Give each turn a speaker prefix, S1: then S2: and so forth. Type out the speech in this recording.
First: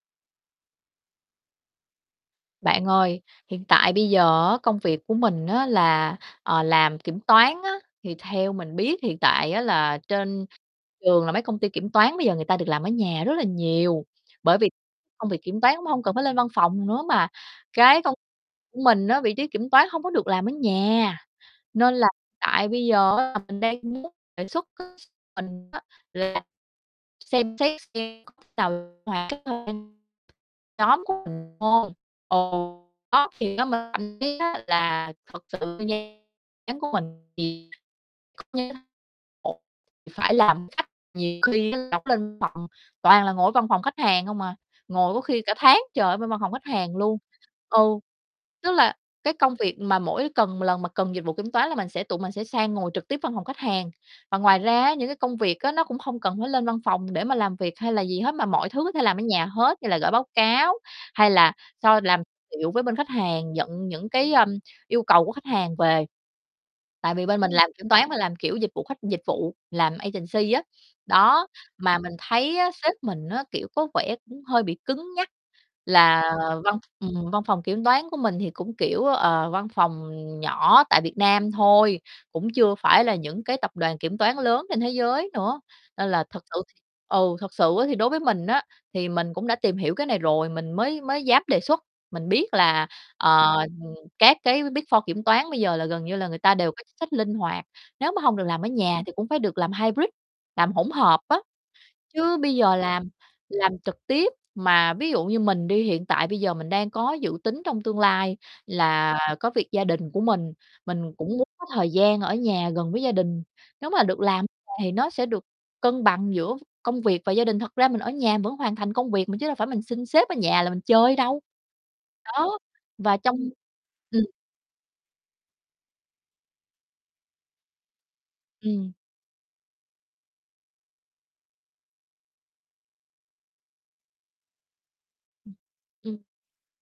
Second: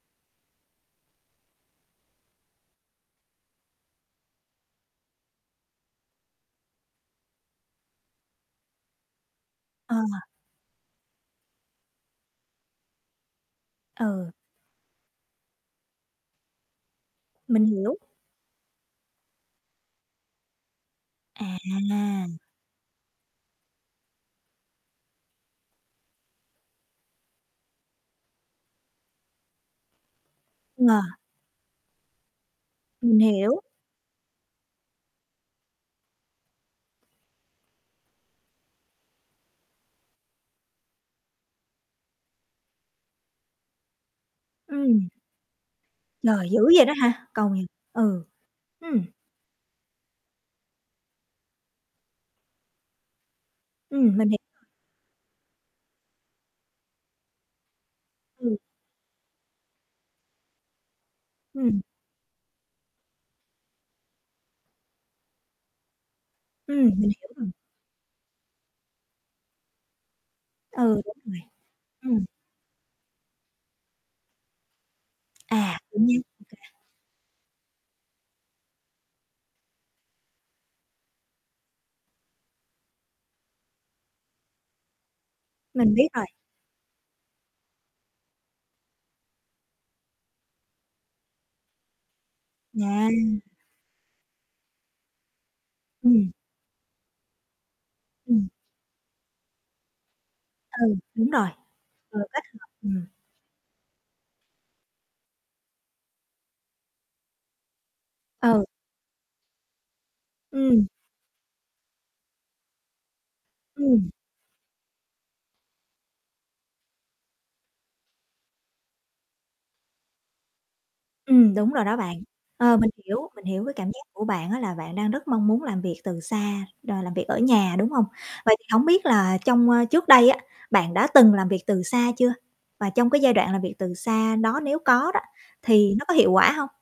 S1: Bạn ơi, hiện tại bây giờ á, công việc của mình á là, ờ, làm kiểm toán á. Thì theo mình biết hiện tại á là
S2: À.
S1: trên trường là mấy công ty kiểm toán bây giờ người ta được làm ở nhà rất là nhiều.
S2: Ừ.
S1: Bởi vì công việc kiểm toán cũng hông cần phải lên văn phòng nữa, mà
S2: Mình hiểu.
S1: cái công mình á, vị trí kiểm toán hông có được làm ở nhà. Nên là
S2: À.
S1: tại bây giờ á, là mình đang muốn đề xuất [unintelligible] mình á, là xem xét xem [unintelligible]
S2: Ờ.
S1: nhóm của mình [unintelligible] ừ,
S2: Mình
S1: đó, thì
S2: hiểu.
S1: nhóm mình thậm chí á là thực sự [unintelligible] nhóm của mình thì [unintelligible] phải làm khách, nhiều khi là [unintelligible] lên phòng, toàn là ngồi ở văn phòng khách hàng hông à,
S2: Ừm.
S1: ngồi có khi cả tháng trời ở bên văn
S2: Trời,
S1: phòng
S2: dữ
S1: khách
S2: vậy đó
S1: hàng luôn.
S2: hả? Câu [unintelligible]
S1: Ừ,
S2: Ừ.
S1: tức là
S2: Ừm.
S1: cái công việc mà mỗi cần mà lần mà cần dịch vụ kiểm toán là mình sẽ tụi mình sẽ sang ngồi trực tiếp văn phòng khách hàng.
S2: Ừm, mình
S1: Và
S2: hiểu
S1: ngoài
S2: rồi.
S1: ra á, những cái công việc á, nó cũng hông cần phải lên văn phòng để mà làm việc hay là gì hết mà
S2: Ừ.
S1: mọi thứ có thể làm ở nhà hết, như là gởi báo cáo hay là
S2: Ừm.
S1: so làm liệu với bên khách hàng, nhận những cái, ưm, yêu cầu của khách hàng về.
S2: Ừm, mình
S1: Tại vì
S2: hiểu
S1: bên mình
S2: rồi.
S1: làm kiểm toán mà làm kiểu dịch vụ khách dịch vụ, làm agency á.
S2: Ừ, đúng rồi,
S1: Đó, mà mình
S2: ừm.
S1: thấy á, sếp mình á, kiểu, có vẻ cũng hơi bị cứng nhắc,
S2: À. Cứng
S1: là
S2: nhắc, OK.
S1: văn ừm, văn phòng kiểm toán của mình thì cũng kiểu, ờ, văn phòng, ừm, nhỏ tại Việt Nam thôi, cũng chưa phải là những cái tập đoàn kiểm toán lớn trên thế giới nữa.
S2: Mình biết
S1: Nên là
S2: rồi.
S1: thực sự ừ, thực sự á thì đối với mình á, thì mình cũng đã tìm hiểu cái này rồi, mình mới mới dám đề xuất. Mình biết là,
S2: [unintelligible]
S1: ờ, ừm, các Big 4 kiểm toán bây giờ là gần như là
S2: Ừm.
S1: người ta đều có chính sách linh hoạt. Nếu mà hông được
S2: Ừm.
S1: làm ở nhà thì cũng phải được làm hybrid, làm
S2: Ừ,
S1: hỗn hợp
S2: đúng
S1: á.
S2: rồi, vừa
S1: Chứ
S2: kết
S1: bây
S2: hợp,
S1: giờ
S2: ừm.
S1: làm làm trực tiếp mà ví dụ như mình đi, hiện tại bây giờ mình đang có dự tính trong tương lai
S2: Ừ.
S1: là có việc gia đình của mình,
S2: Ừm.
S1: mình cũng muốn có thời gian ở nhà gần với gia đình. Nếu mà
S2: Ừm.
S1: được làm nhà thì nó sẽ được cân bằng giữa công việc và gia đình. Thật ra mình ở nhà vẫn hoàn thành công việc mà, chứ đâu phải mình xin sếp ở nhà là mình chơi đâu.
S2: Ừm, đúng rồi đó bạn.
S1: Đó,
S2: Ờ, mình
S1: và
S2: hiểu,
S1: trong
S2: mình hiểu cái cảm giác
S1: ừm.
S2: của bạn á, là bạn đang rất mong muốn làm việc từ xa, đòi làm việc ở nhà, đúng hông? Vậy thì hổng
S1: Ừm.
S2: biết là trong, ơ trước đây á, bạn đã từng làm việc từ xa chưa? Và trong cái giai đoạn làm việc từ xa nó nếu có đó,
S1: Ừm,
S2: thì nó có
S1: ưm.
S2: hiệu quả hông?